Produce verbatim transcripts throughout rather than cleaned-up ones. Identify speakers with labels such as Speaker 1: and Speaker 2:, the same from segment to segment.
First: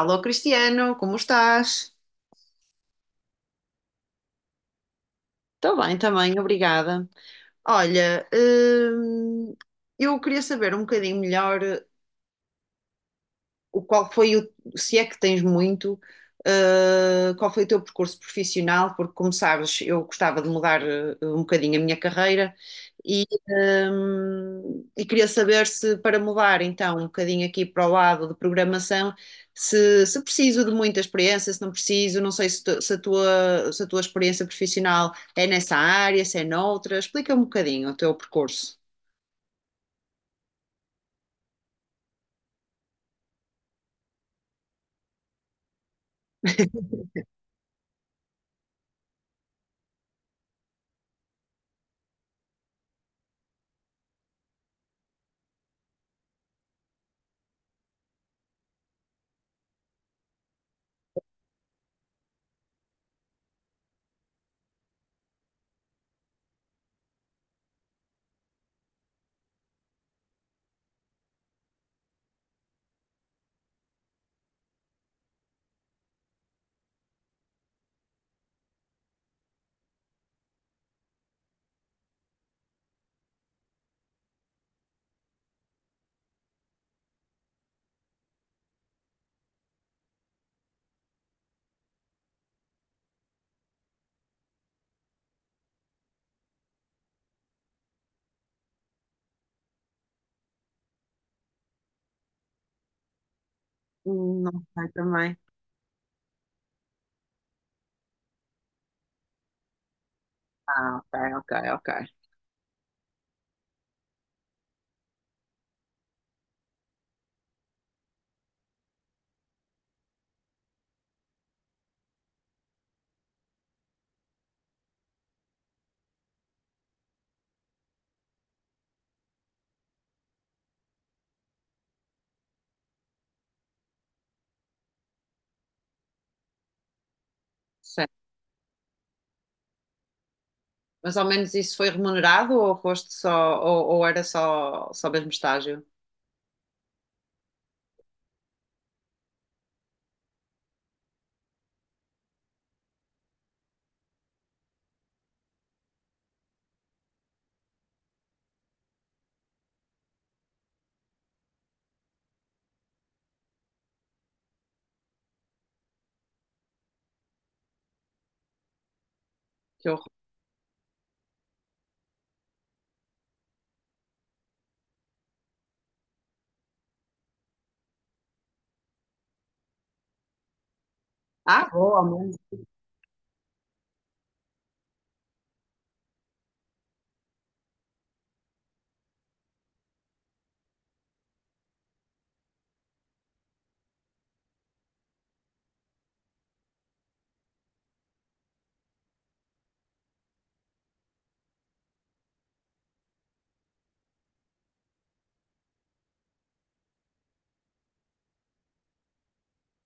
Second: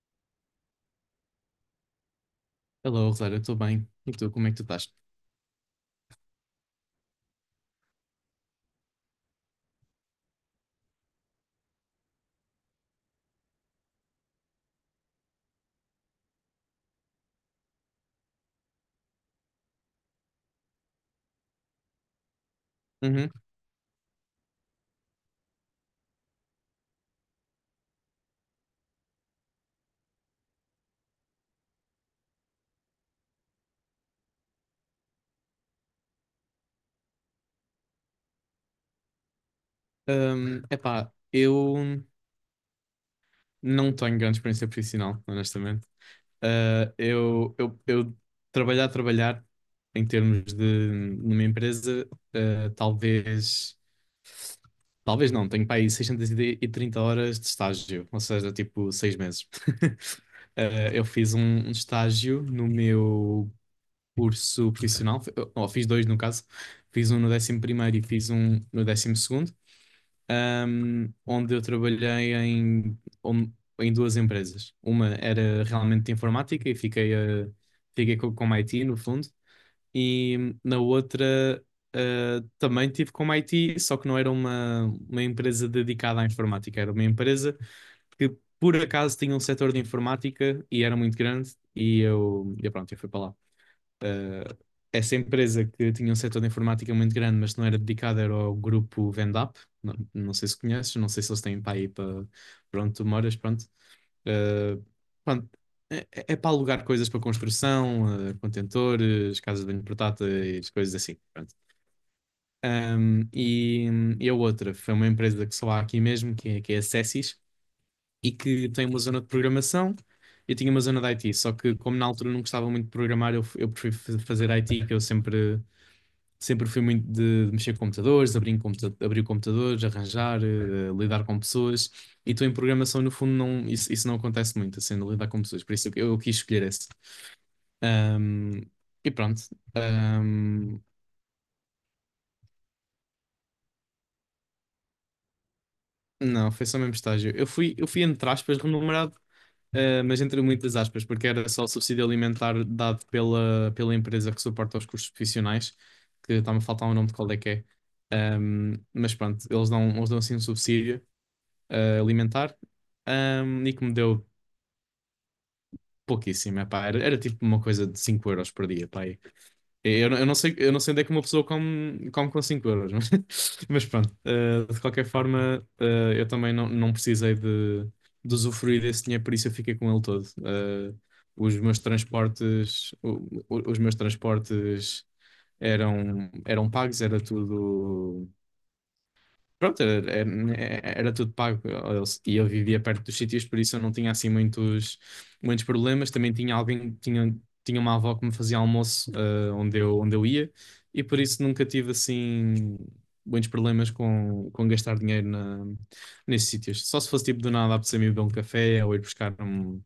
Speaker 1: Alô, Cristiano, como estás?
Speaker 2: Hello, Rosário, eu estou bem. E tu, como é que tu estás?
Speaker 1: Estou bem também, obrigada. Olha, hum, eu queria saber um bocadinho melhor. O qual foi o, se é que tens muito, uh, qual foi o teu percurso profissional, porque como sabes, eu gostava de mudar uh, um bocadinho a minha carreira e,
Speaker 2: Uhum.
Speaker 1: um, e queria saber se para mudar então um bocadinho aqui para o lado de programação, se, se preciso de muita experiência, se não preciso, não sei se, tu- se a tua, se a tua experiência profissional é nessa área, se é noutra, explica um bocadinho o teu percurso.
Speaker 2: Um, epá, eu não tenho grande experiência profissional, honestamente. Uh, eu, eu, eu trabalhar, trabalhar em termos de numa empresa, uh, talvez. Talvez não, tenho para aí seiscentas e trinta horas de estágio, ou seja, tipo seis meses. Eh, eu fiz um, um estágio no meu curso profissional, fi- ou fiz dois no caso, fiz um no décimo primeiro e fiz um no décimo segundo, ahm, onde eu trabalhei em, on- em duas empresas. Uma era realmente de informática e fiquei, a- fiquei com, com I T no fundo, e na outra ah, também tive como I T, só que não era uma, uma empresa dedicada à informática, era uma empresa que por acaso tinha um setor de informática e era muito grande e eu, e pronto, eu fui para lá. Uh, essa empresa que tinha um setor de informática muito grande, mas não era dedicada, era ao grupo Vendap. Não, não sei se conheces, não sei se eles têm para aí para, para onde tu moras, pronto.
Speaker 1: Hum, Não
Speaker 2: Uh,
Speaker 1: sei também.
Speaker 2: pronto, é, é é para alugar coisas para construção, uh, contentores, casas de banho portáteis, coisas
Speaker 1: Ah, ok,
Speaker 2: assim.
Speaker 1: ok,
Speaker 2: Pronto.
Speaker 1: ok.
Speaker 2: Um, e, e a outra foi uma empresa que só há aqui mesmo, que é, que é a Cessis, e que tem uma zona de programação. Eu tinha uma zona de I T, só que como na altura não gostava muito de programar, eu, eu prefiro fa- fazer I T, que eu sempre, sempre fui muito de, de mexer com computadores, abrir, em computa abrir computadores, arranjar, eh, lidar com pessoas. E tu em programação, no fundo, não, isso, isso não acontece muito, assim, de lidar com pessoas. Por isso eu, eu quis escolher esse. Ahm, e pronto. Ahm,
Speaker 1: Mas ao menos isso foi remunerado ou foste só, ou, ou era só, só mesmo estágio?
Speaker 2: não, foi só o mesmo estágio. Eu fui, eu fui, entre aspas, remunerado. Uh, mas entre muitas aspas, porque era só o subsídio alimentar dado pela, pela empresa que suporta os custos profissionais, que está-me a faltar o nome de qual é que é. Um, mas pronto, eles dão, eles dão assim um subsídio uh, alimentar um, e que me deu pouquíssimo, epá, era, era tipo uma coisa de cinco euros por dia, pá,
Speaker 1: Que
Speaker 2: eu,
Speaker 1: horror.
Speaker 2: não- eu não sei, eu não sei onde é que uma pessoa come, come com cinco euros, mas, mas pronto. Eh, de qualquer forma, eh, eu também não, não precisei de, de usufruir desse dinheiro, por isso eu fiquei com ele todo. Eh, os
Speaker 1: Ah,
Speaker 2: meus
Speaker 1: boa, ao menos.
Speaker 2: transportes, o- o- os meus transportes eram, eram pagos, era tudo. Pronto, era, era- era tudo pago. Eu- E eu vivia perto dos sítios, por isso eu não tinha assim muitos, muitos problemas. Também tinha alguém, tinha, tinha uma avó que me fazia almoço, eh, onde eu, onde eu ia, e por isso nunca tive assim muitos problemas com, com gastar dinheiro na, nesses sítios. Só se fosse tipo do nada apetecer-me ir beber um café ou ir buscar um,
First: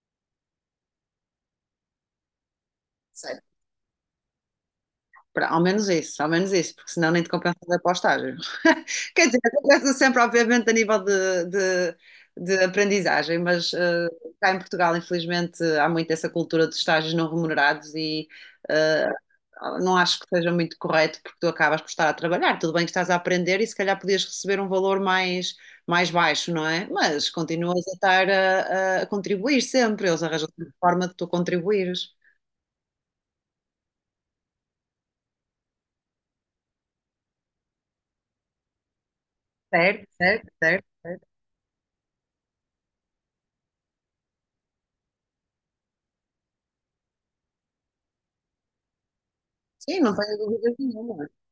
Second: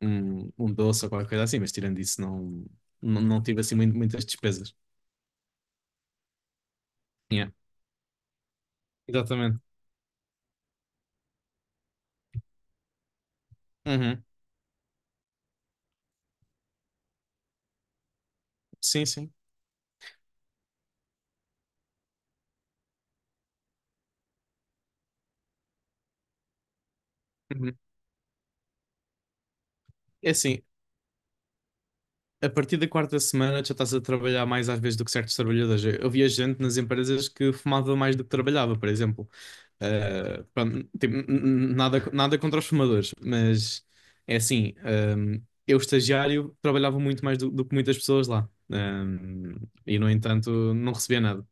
Speaker 2: um, um doce ou qualquer coisa assim, mas tirando isso, não, não, não tive assim muito- muitas despesas.
Speaker 1: Pra- Ao menos isso, ao menos isso, porque senão nem te
Speaker 2: Yeah,
Speaker 1: compensa ir para o estágio. Quer dizer,
Speaker 2: exatamente.
Speaker 1: compensa sempre, obviamente, a nível de, de, de aprendizagem, mas eh,
Speaker 2: Uhum.
Speaker 1: cá em Portugal, infelizmente, há muito essa cultura dos estágios não remunerados e
Speaker 2: Sim,
Speaker 1: eh,
Speaker 2: sim.
Speaker 1: não acho que seja muito correto, porque tu acabas por estar a trabalhar. Tudo bem que estás a aprender e se calhar podias receber um valor mais, mais baixo, não é? Mas
Speaker 2: Uhum.
Speaker 1: continuas a estar a, a contribuir sempre, eles
Speaker 2: É
Speaker 1: arranjam
Speaker 2: assim,
Speaker 1: sempre forma de tu contribuires.
Speaker 2: a partir da quarta semana já estás a trabalhar mais às vezes do que certos trabalhadores. Eu eu via gente nas empresas que fumava mais do que trabalhava, por exemplo.
Speaker 1: Certo,
Speaker 2: Uh,
Speaker 1: certo,
Speaker 2: pronto, tipo,
Speaker 1: certo.
Speaker 2: n- n- nada, nada contra os fumadores, mas é assim, um, eu estagiário trabalhava muito mais do, do que muitas pessoas lá. Um, e
Speaker 1: Sim,
Speaker 2: no
Speaker 1: não tenho
Speaker 2: entanto
Speaker 1: dúvidas
Speaker 2: não recebia
Speaker 1: nenhuma.
Speaker 2: nada.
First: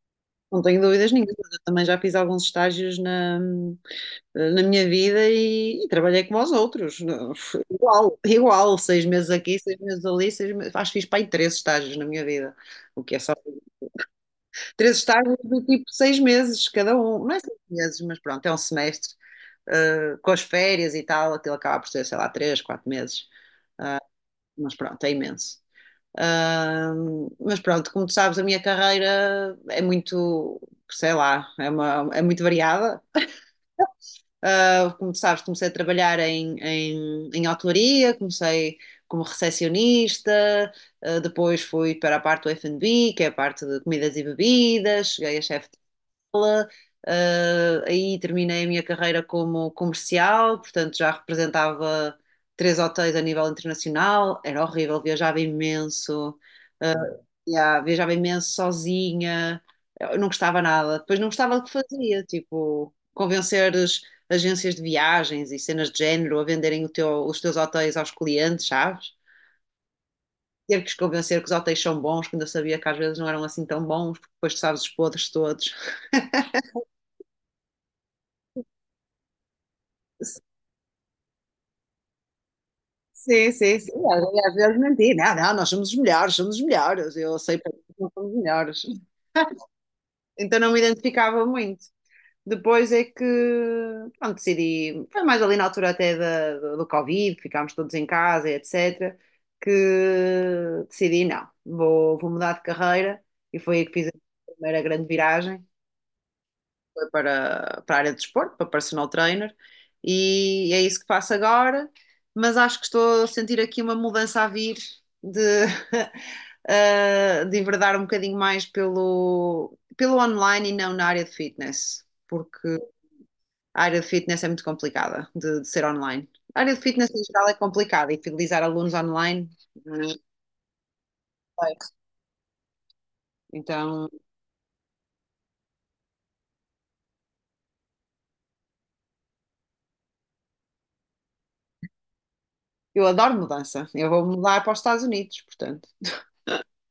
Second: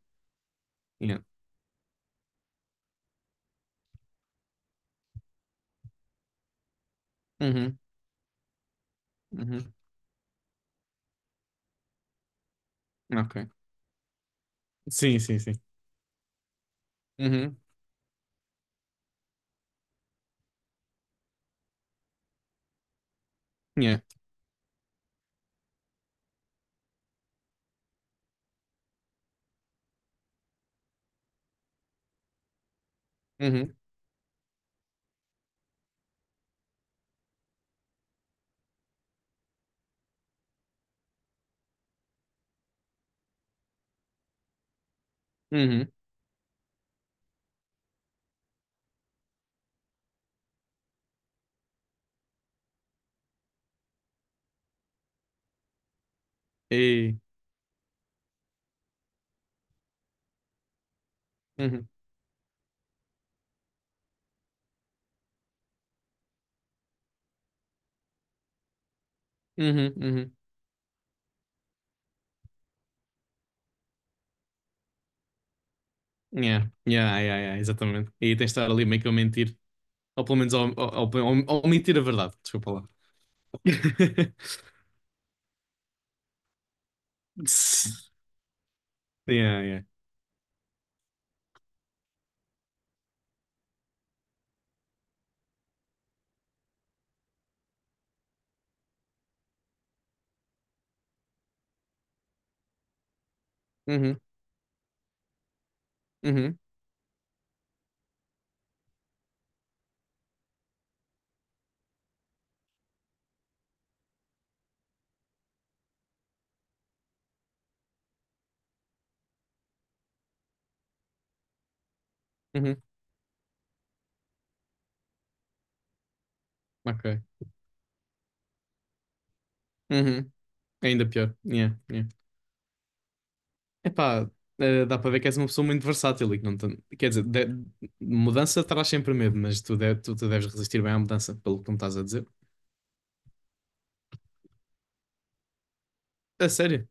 Speaker 1: Não tenho dúvidas
Speaker 2: Yeah.
Speaker 1: nenhuma. Eu também já fiz alguns estágios na, na minha vida e, e trabalhei como os outros. Não,
Speaker 2: Uhum,
Speaker 1: igual, igual. Seis meses aqui,
Speaker 2: uhum,
Speaker 1: seis meses ali, seis meses. Acho que fiz para aí três estágios na minha vida. O que é só.
Speaker 2: ok.
Speaker 1: Três
Speaker 2: Sim,
Speaker 1: estágios
Speaker 2: sim, sim.
Speaker 1: do tipo seis meses cada um. Não é
Speaker 2: Uhum,
Speaker 1: seis meses, mas pronto, é um semestre. Ah, com as férias e tal, aquilo acaba por ser, sei lá, três, quatro meses.
Speaker 2: yeah.
Speaker 1: Mas pronto, é imenso. Ahm, mas pronto, como tu sabes, a minha carreira é muito, sei lá, é, uma- é muito variada.
Speaker 2: Uhum,
Speaker 1: Ah, como tu sabes, comecei a trabalhar em, em, em hotelaria, comecei como recepcionista, ah, depois fui para a parte do F e B, que é a parte de comidas e bebidas, cheguei a chefe.
Speaker 2: uhum,
Speaker 1: Ah, aí terminei a minha carreira como comercial, portanto já representava três hotéis a nível internacional, era horrível, viajava imenso. ah,
Speaker 2: e,
Speaker 1: já, viajava imenso sozinha, eu não gostava nada. Depois não gostava do que
Speaker 2: uhum,
Speaker 1: fazia, tipo, convencer as agências de viagens e cenas de género a venderem o teu- os teus hotéis aos clientes, sabes?
Speaker 2: uhum, uhum.
Speaker 1: Ter que os convencer que os hotéis são bons, quando eu sabia que às vezes não eram assim tão bons, porque depois tu sabes os podres todos.
Speaker 2: Yeah, yeah, yeah, yeah, exatamente. E aí tens de estar ali meio que a mentir, ou pelo menos ao, ao, ao, ao mentir a verdade, desculpa lá.
Speaker 1: Sim, sim, sim. Às às vezes menti. Não, não, nós somos os melhores, somos os melhores. Eu sei porque não somos os melhores.
Speaker 2: Yeah, yeah.
Speaker 1: Então não me identificava muito. Depois é que, pronto, decidi, foi mais ali na altura até da, do, do Covid, ficámos todos em casa, e et cetera, que decidi, não, vou, vou mudar de carreira e foi aí que fiz
Speaker 2: Uhum,
Speaker 1: a primeira grande viragem,
Speaker 2: uhum,
Speaker 1: foi para, para a área de desporto, para personal trainer, e é isso que faço agora, mas acho que estou a sentir aqui uma mudança a vir de, eh, de enverdar um bocadinho mais pelo, pelo online e não na área de fitness. Porque
Speaker 2: uhum,
Speaker 1: a área de fitness é muito complicada de, de ser online. A área de
Speaker 2: ok.
Speaker 1: fitness em geral é complicada e fidelizar alunos online não é
Speaker 2: Uhum, ainda pior. Yeah,
Speaker 1: complexo.
Speaker 2: yeah.
Speaker 1: Então,
Speaker 2: Epá, eh, dá para ver que és uma pessoa muito versátil e que não tem. Quer dizer, de- mudança traz sempre medo, mas tu, de- tu, tu deves resistir bem à mudança, pelo que tu me estás a dizer.
Speaker 1: eu adoro mudança. Eu vou mudar para os Estados Unidos, portanto.
Speaker 2: A sério?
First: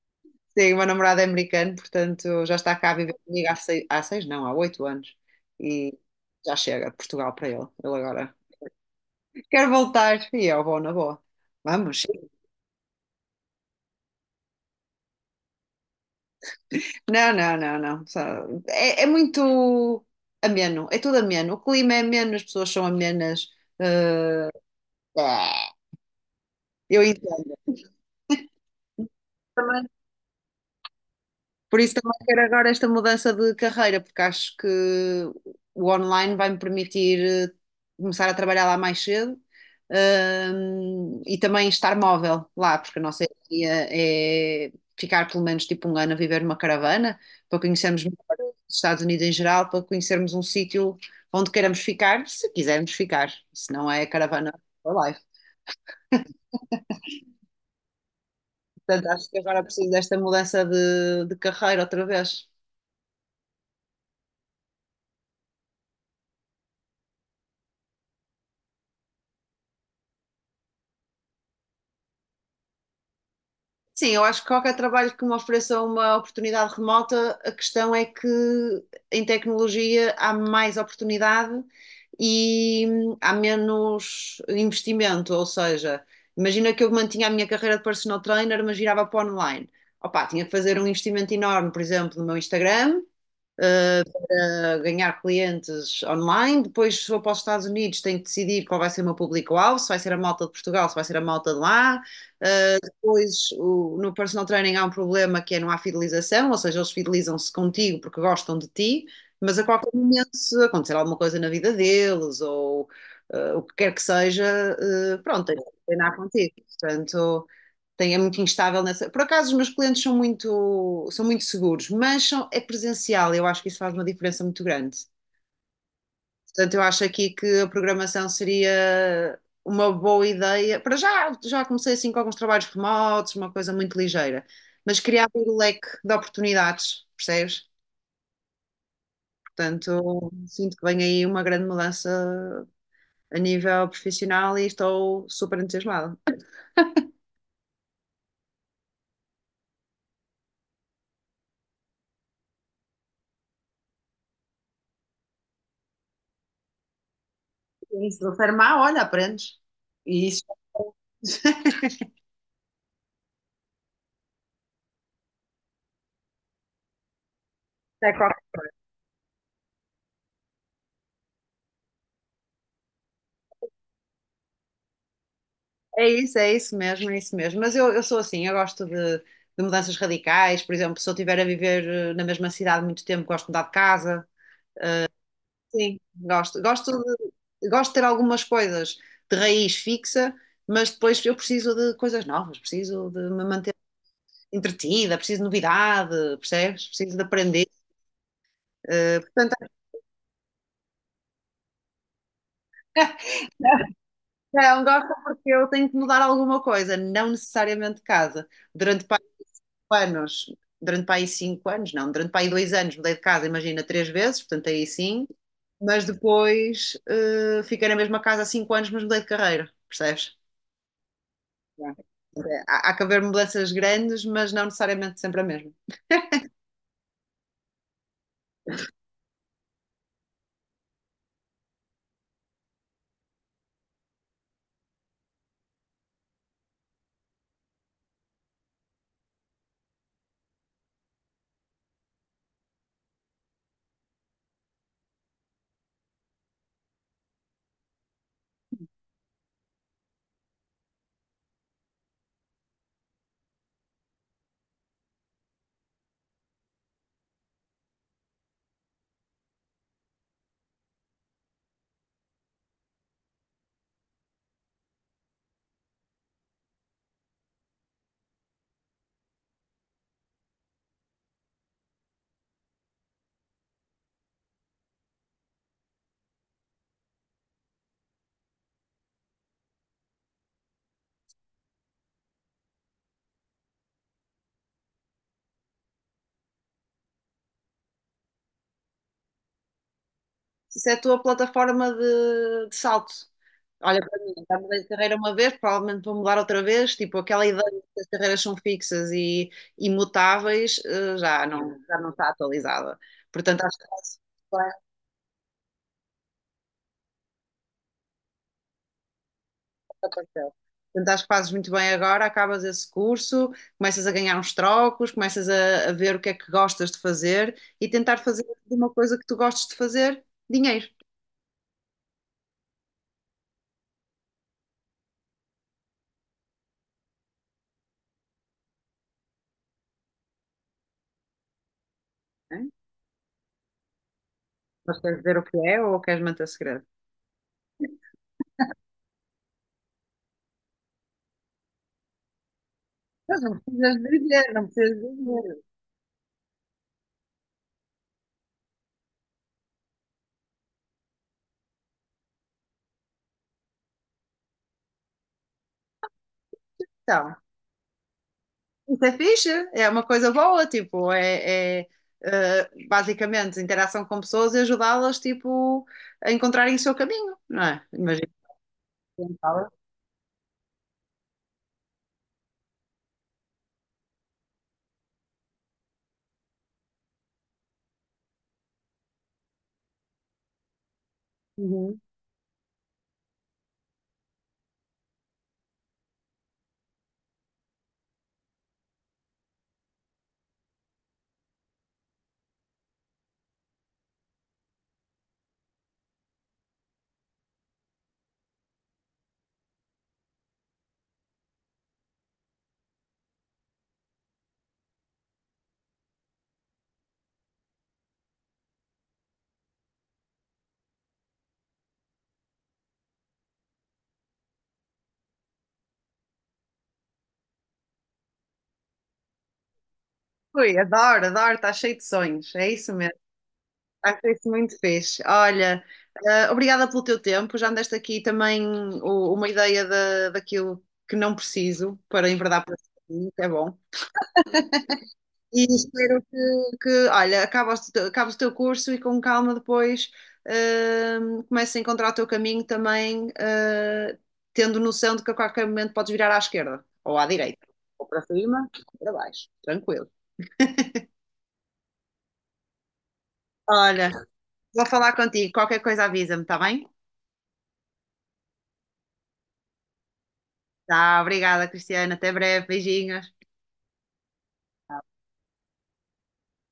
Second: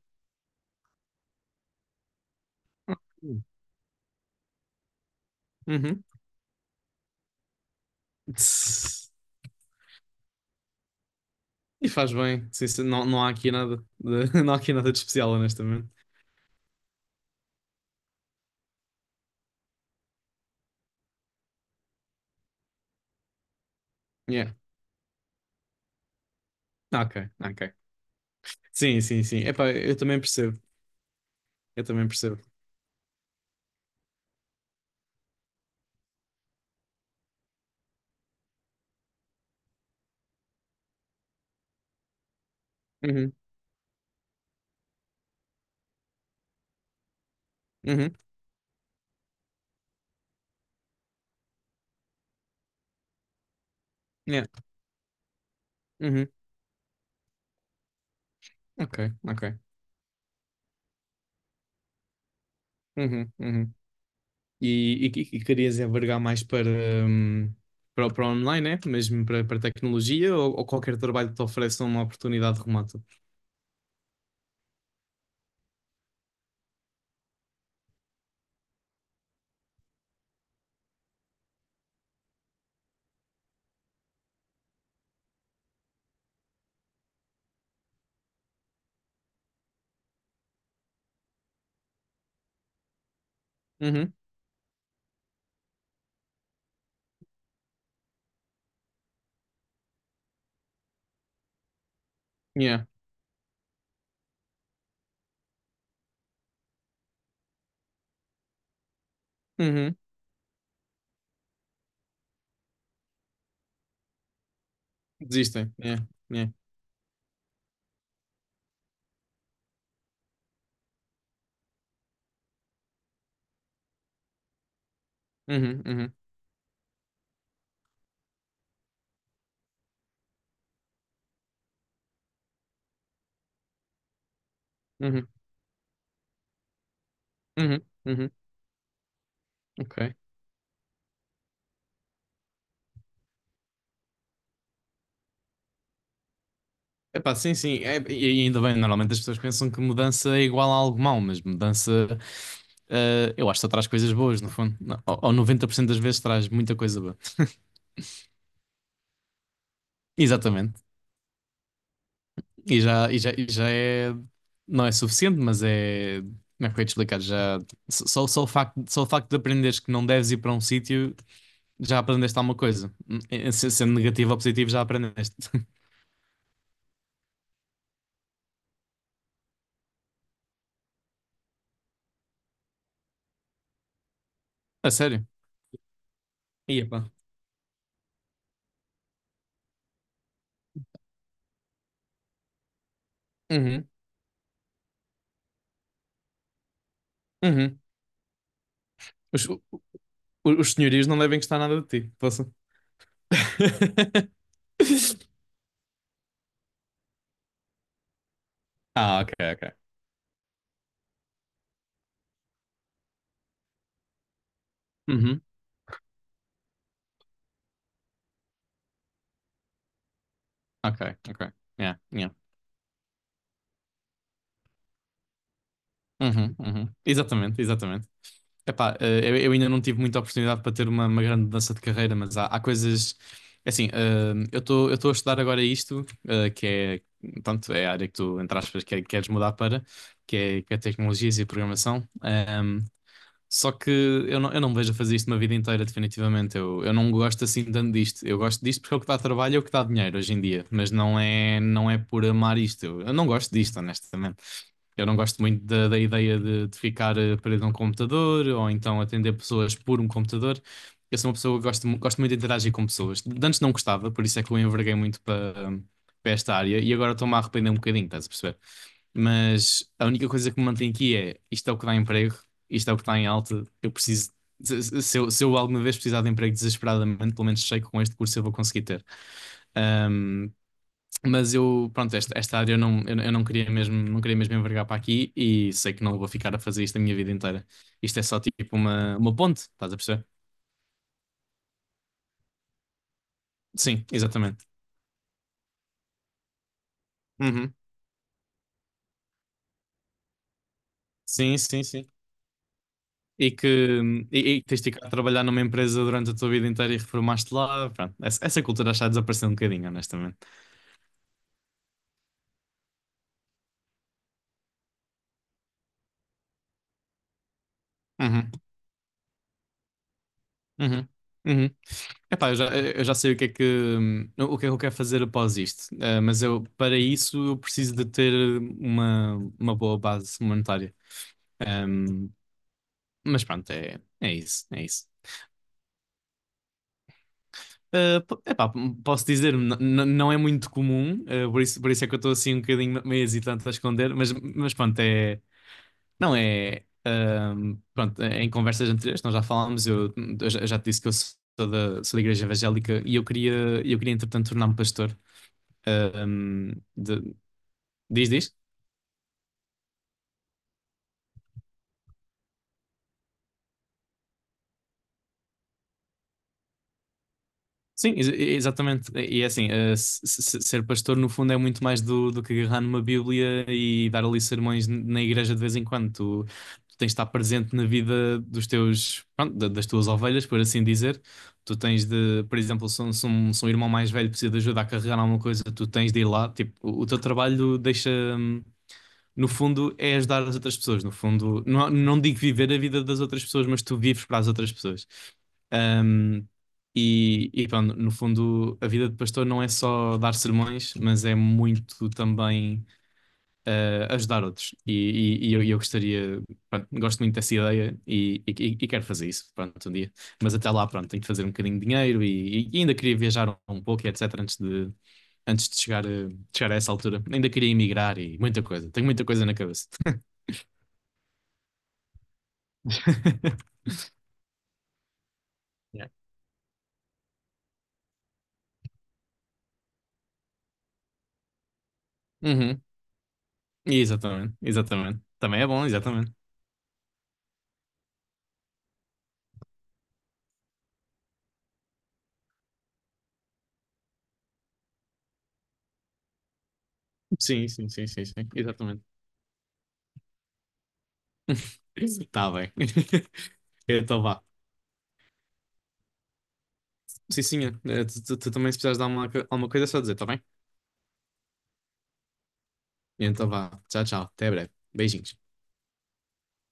Speaker 1: Sim, o meu namorado é americano, portanto, já está cá a viver
Speaker 2: Uhum.
Speaker 1: comigo há seis, há seis não, há oito anos. E
Speaker 2: Uhum.
Speaker 1: já chega de Portugal para ele. Ele agora
Speaker 2: Tss.
Speaker 1: quer voltar e eu vou na boa.
Speaker 2: E
Speaker 1: Vamos.
Speaker 2: faz bem. Sim, sim, não, não há aqui nada de, não há aqui nada de especial, honestamente.
Speaker 1: Não, não, não, não. Só- É, é muito ameno, é tudo ameno. O clima é ameno, as pessoas são amenas. eh,
Speaker 2: Yeah.
Speaker 1: É, eu
Speaker 2: Ok,
Speaker 1: entendo.
Speaker 2: ok. Sim, sim, sim. Epá,
Speaker 1: Também-
Speaker 2: eu também percebo.
Speaker 1: Por
Speaker 2: Eu
Speaker 1: isso
Speaker 2: também
Speaker 1: também quero
Speaker 2: percebo.
Speaker 1: agora esta mudança de carreira, porque acho que o online vai-me permitir eh, começar a trabalhar lá mais cedo, hum, e também estar móvel lá, porque a nossa
Speaker 2: Uhum,
Speaker 1: ideia é ficar pelo menos tipo um ano a viver numa caravana, para conhecermos
Speaker 2: uhum,
Speaker 1: melhor os Estados Unidos em geral, para conhecermos um sítio onde queiramos ficar, se quisermos ficar, se não é
Speaker 2: yeah,
Speaker 1: caravana for life.
Speaker 2: uhum, ok,
Speaker 1: Portanto, acho que
Speaker 2: ok.
Speaker 1: agora preciso desta mudança de, de carreira outra vez.
Speaker 2: Uhum, uhum. E, e, e querias envergar mais para, hum, para, o- para o online, né? Mesmo para, para tecnologia ou, ou qualquer trabalho que te ofereça uma oportunidade remota?
Speaker 1: Sim, eu acho que qualquer trabalho que me ofereça uma oportunidade remota, a questão é que em tecnologia há mais oportunidade e hum, há menos investimento. Ou seja, imagina que eu mantinha a minha carreira de personal trainer, mas girava para online. Opa, tinha que fazer um investimento enorme, por exemplo, no meu Instagram, eh,
Speaker 2: Uhum,
Speaker 1: para ganhar clientes online. Depois, se vou para os Estados Unidos, tenho que decidir qual vai ser o meu público-alvo, se vai ser a malta de Portugal, se vai ser a malta de lá.
Speaker 2: yeah,
Speaker 1: Depois, o- no personal training há um problema que é não há fidelização, ou seja, eles fidelizam-se contigo porque gostam de ti, mas a qualquer
Speaker 2: uhum.
Speaker 1: momento, se acontecer alguma coisa na vida deles ou eh, o que quer que seja, eh, pronto, tens que
Speaker 2: Desistem, yeah,
Speaker 1: treinar
Speaker 2: yeah.
Speaker 1: contigo. Portanto, tem, é muito instável nessa. Por acaso, os meus clientes são muito, são muito seguros, mas são- é presencial, eu acho que isso faz uma diferença muito grande.
Speaker 2: Uhum, uhum,
Speaker 1: Portanto, eu acho aqui que a programação seria uma boa ideia. Para já, já comecei assim com alguns trabalhos remotos, uma coisa muito ligeira, mas queria
Speaker 2: uhum,
Speaker 1: abrir o leque de oportunidades, percebes?
Speaker 2: uhum, uhum. Ok.
Speaker 1: Portanto, sinto que vem aí uma grande mudança a nível profissional e estou super entusiasmada.
Speaker 2: Epá, sim, sim. É, e ainda bem, normalmente as pessoas pensam que mudança é igual a algo mau, mas mudança, eh, eu acho que só traz coisas boas, no fundo. Não, Ou, ou noventa por cento das vezes traz muita coisa boa.
Speaker 1: E se não for má, olha, aprendes. E isso.
Speaker 2: Exatamente. E já, e já, e já é. Não é suficiente, mas é. Como é que eu ia te explicar? Já,
Speaker 1: é
Speaker 2: só, só o
Speaker 1: qualquer-
Speaker 2: facto, só o facto de aprenderes que não deves ir para um sítio, já aprendeste alguma coisa. Eh, se- Sendo negativo ou positivo, já aprendeste.
Speaker 1: É isso, é isso mesmo, é isso mesmo. Mas eu, eu sou assim, eu gosto de, de mudanças radicais. Por exemplo, se eu estiver a viver eh, na mesma cidade muito tempo, gosto de mudar de casa.
Speaker 2: A sério.
Speaker 1: Sim, gosto.
Speaker 2: E
Speaker 1: Gosto
Speaker 2: epá.
Speaker 1: de, gosto de ter algumas coisas de raiz fixa, mas depois eu preciso de coisas novas, preciso de me manter
Speaker 2: Uhum,
Speaker 1: entretida, preciso de novidade, percebes? Preciso de aprender.
Speaker 2: uhum.
Speaker 1: Eh,
Speaker 2: Os,
Speaker 1: portanto,
Speaker 2: os senhorios não devem gostar nada de ti. Posso?
Speaker 1: não gosto porque eu tenho que mudar alguma coisa, não necessariamente de casa. Durante pá,
Speaker 2: Ah, ok, ok.
Speaker 1: anos, durante pá, aí cinco anos, não, durante pá, aí dois anos mudei de casa, imagina, três vezes, portanto aí sim,
Speaker 2: Uhum,
Speaker 1: mas depois eh, fiquei na mesma casa há cinco anos, mas mudei de carreira, percebes?
Speaker 2: ok, ok.
Speaker 1: Yeah.
Speaker 2: Yeah, yeah.
Speaker 1: Há, há que haver mudanças grandes, mas não necessariamente sempre a mesma.
Speaker 2: Uhum, uhum. Exatamente, exatamente. Epá, eh, eu, eu ainda não tive muita oportunidade para ter uma, uma grande mudança de carreira, mas há, há coisas. é Assim, eh, eu estou eu estou a estudar agora isto, eh, que é. Tanto é a área que tu, entre aspas, que, é, queres mudar para, que é, que é tecnologias e programação. Hum, Só que eu não, eu não me vejo a fazer isto uma vida inteira, definitivamente. Eu, eu não gosto assim tanto disto. Eu gosto disto porque é o que dá trabalho, é o que dá dinheiro hoje em dia. Mas não é, não é por amar isto. Eu, eu não gosto disto, honestamente. Eu não gosto muito da, da ideia de, de ficar eh, preso a um computador ou então atender pessoas por um computador. Eu sou uma pessoa que gosto, mu- gosto muito de interagir com pessoas. De Antes não gostava, por isso é que eu enverguei muito para para esta área e agora estou-me a arrepender um bocadinho, estás a perceber? Mas a única coisa que me mantém aqui é isto, é o que dá emprego, isto é o que está em alta. Eu preciso, se, se- eu, se eu alguma vez precisar de emprego desesperadamente, pelo menos sei que com este curso eu vou conseguir ter. Ahm, mas eu, pronto, esta, esta área eu não, eu, eu não queria mesmo, não queria mesmo envergar para aqui e sei que não vou ficar a fazer isto a minha vida inteira. Isto é só tipo uma, uma ponte, estás a perceber?
Speaker 1: Isso é a tua plataforma de, de salto. Olha,
Speaker 2: Sim,
Speaker 1: para mim, já
Speaker 2: exatamente.
Speaker 1: mudei de carreira uma vez, provavelmente vou mudar outra vez. Tipo, aquela ideia
Speaker 2: Uhum.
Speaker 1: de que as carreiras são fixas e imutáveis, eh, já
Speaker 2: Sim,
Speaker 1: não,
Speaker 2: sim,
Speaker 1: já não
Speaker 2: sim.
Speaker 1: está atualizada.
Speaker 2: E
Speaker 1: Portanto,
Speaker 2: que
Speaker 1: acho que fazes
Speaker 2: e, e
Speaker 1: bem
Speaker 2: tens de ficar a trabalhar numa empresa durante a tua vida inteira e reformaste lá. Pronto, essa, essa cultura está a um bocadinho,
Speaker 1: o que
Speaker 2: honestamente.
Speaker 1: aconteceu. Portanto, acho que fazes muito bem agora, acabas esse curso, começas a ganhar uns trocos, começas a, a ver o que é que gostas de fazer e tentar fazer
Speaker 2: Uhum,
Speaker 1: de uma coisa que tu gostes de fazer dinheiro.
Speaker 2: uhum, uhum. Epá, eu já, eu já sei o que é que, hum, o que é que eu quero fazer após isto. Eh, mas eu, para isso eu preciso de ter uma, uma boa base monetária. Hum,
Speaker 1: Né?
Speaker 2: mas pronto, é, é isso, é
Speaker 1: Mas
Speaker 2: isso.
Speaker 1: queres dizer o que é ou queres manter segredo?
Speaker 2: Eh, po- epá, posso dizer, n- n- não é muito comum, eh, por isso, por isso é que eu estou assim um bocadinho meio
Speaker 1: Não
Speaker 2: hesitante a
Speaker 1: precisas
Speaker 2: esconder, mas,
Speaker 1: dizer, não
Speaker 2: mas pronto,
Speaker 1: precisas
Speaker 2: é.
Speaker 1: dizer.
Speaker 2: Não é. ahm, pronto, é, em conversas anteriores, nós já falámos, eu, eu já eu já te disse que eu sou da, sou da Igreja Evangélica e eu queria, eu queria entretanto, tornar-me pastor. Ahm, de-
Speaker 1: Então,
Speaker 2: diz, diz?
Speaker 1: isso é fixe, é uma coisa boa, tipo, é, é, eh, basicamente interação com pessoas e ajudá-las, tipo, a encontrarem o seu caminho, não é?
Speaker 2: Sim, ex-
Speaker 1: Imagina.
Speaker 2: exatamente. E é assim, eh, se- se- ser pastor no fundo é muito mais do, do que agarrar numa Bíblia e dar ali sermões n- na igreja de vez em quando. Tu, tu tens de estar presente na vida dos teus, pronto, da- das tuas ovelhas, por assim dizer. Tu
Speaker 1: Uhum.
Speaker 2: tens de, por exemplo, se um, se um- se um irmão mais velho precisa de ajuda a carregar alguma coisa, tu tens de ir lá. Tipo, o, o teu trabalho deixa. hum, no fundo, é ajudar as outras pessoas. No fundo, não, não digo viver a vida das outras pessoas, mas tu vives para as outras pessoas. Um, e, e pronto, no fundo, a vida de pastor não é só dar sermões, mas é muito também a ajudar outros. E, e- e eu, e eu gostaria, pronto, gosto muito dessa ideia e, e- e quero fazer isso, pronto, um dia. Mas até lá, pronto, tenho que fazer um bocadinho de dinheiro e, e ainda queria viajar um pouco e etecétera antes de, antes de chegar, a, chegar a essa altura. Ainda queria emigrar e muita coisa. Tenho muita coisa na cabeça.
Speaker 1: Ui, adoro, adoro, está cheio de sonhos, é isso mesmo. Acho isso muito fixe. Olha,
Speaker 2: Yeah.
Speaker 1: eh, obrigada pelo teu tempo, já me deste aqui também o- uma ideia da daquilo que não preciso para enverdar para
Speaker 2: Uhum.
Speaker 1: esse caminho, que é bom.
Speaker 2: Exatamente, exatamente. Também
Speaker 1: E
Speaker 2: é bom,
Speaker 1: espero
Speaker 2: exatamente.
Speaker 1: que, que, olha, acaba o teu, acaba o teu curso e com calma depois hum, comeces a encontrar o teu caminho também, eh, tendo noção de que a qualquer momento podes virar à esquerda ou à direita,
Speaker 2: Sim, sim,
Speaker 1: ou
Speaker 2: sim,
Speaker 1: para
Speaker 2: sim, sim,
Speaker 1: cima, ou
Speaker 2: exatamente.
Speaker 1: para baixo, tranquilo.
Speaker 2: Está bem.
Speaker 1: Olha,
Speaker 2: Então vá.
Speaker 1: vou falar contigo, qualquer coisa avisa-me, está bem?
Speaker 2: Sim, sim, eh, tu, tu- tu também se precisares de alguma, co- alguma coisa, é só dizer, tá bem?
Speaker 1: Tá, obrigada, Cristiana, até breve, beijinhos.
Speaker 2: Então vá. Tchau, tchau. Até breve. Beijinhos.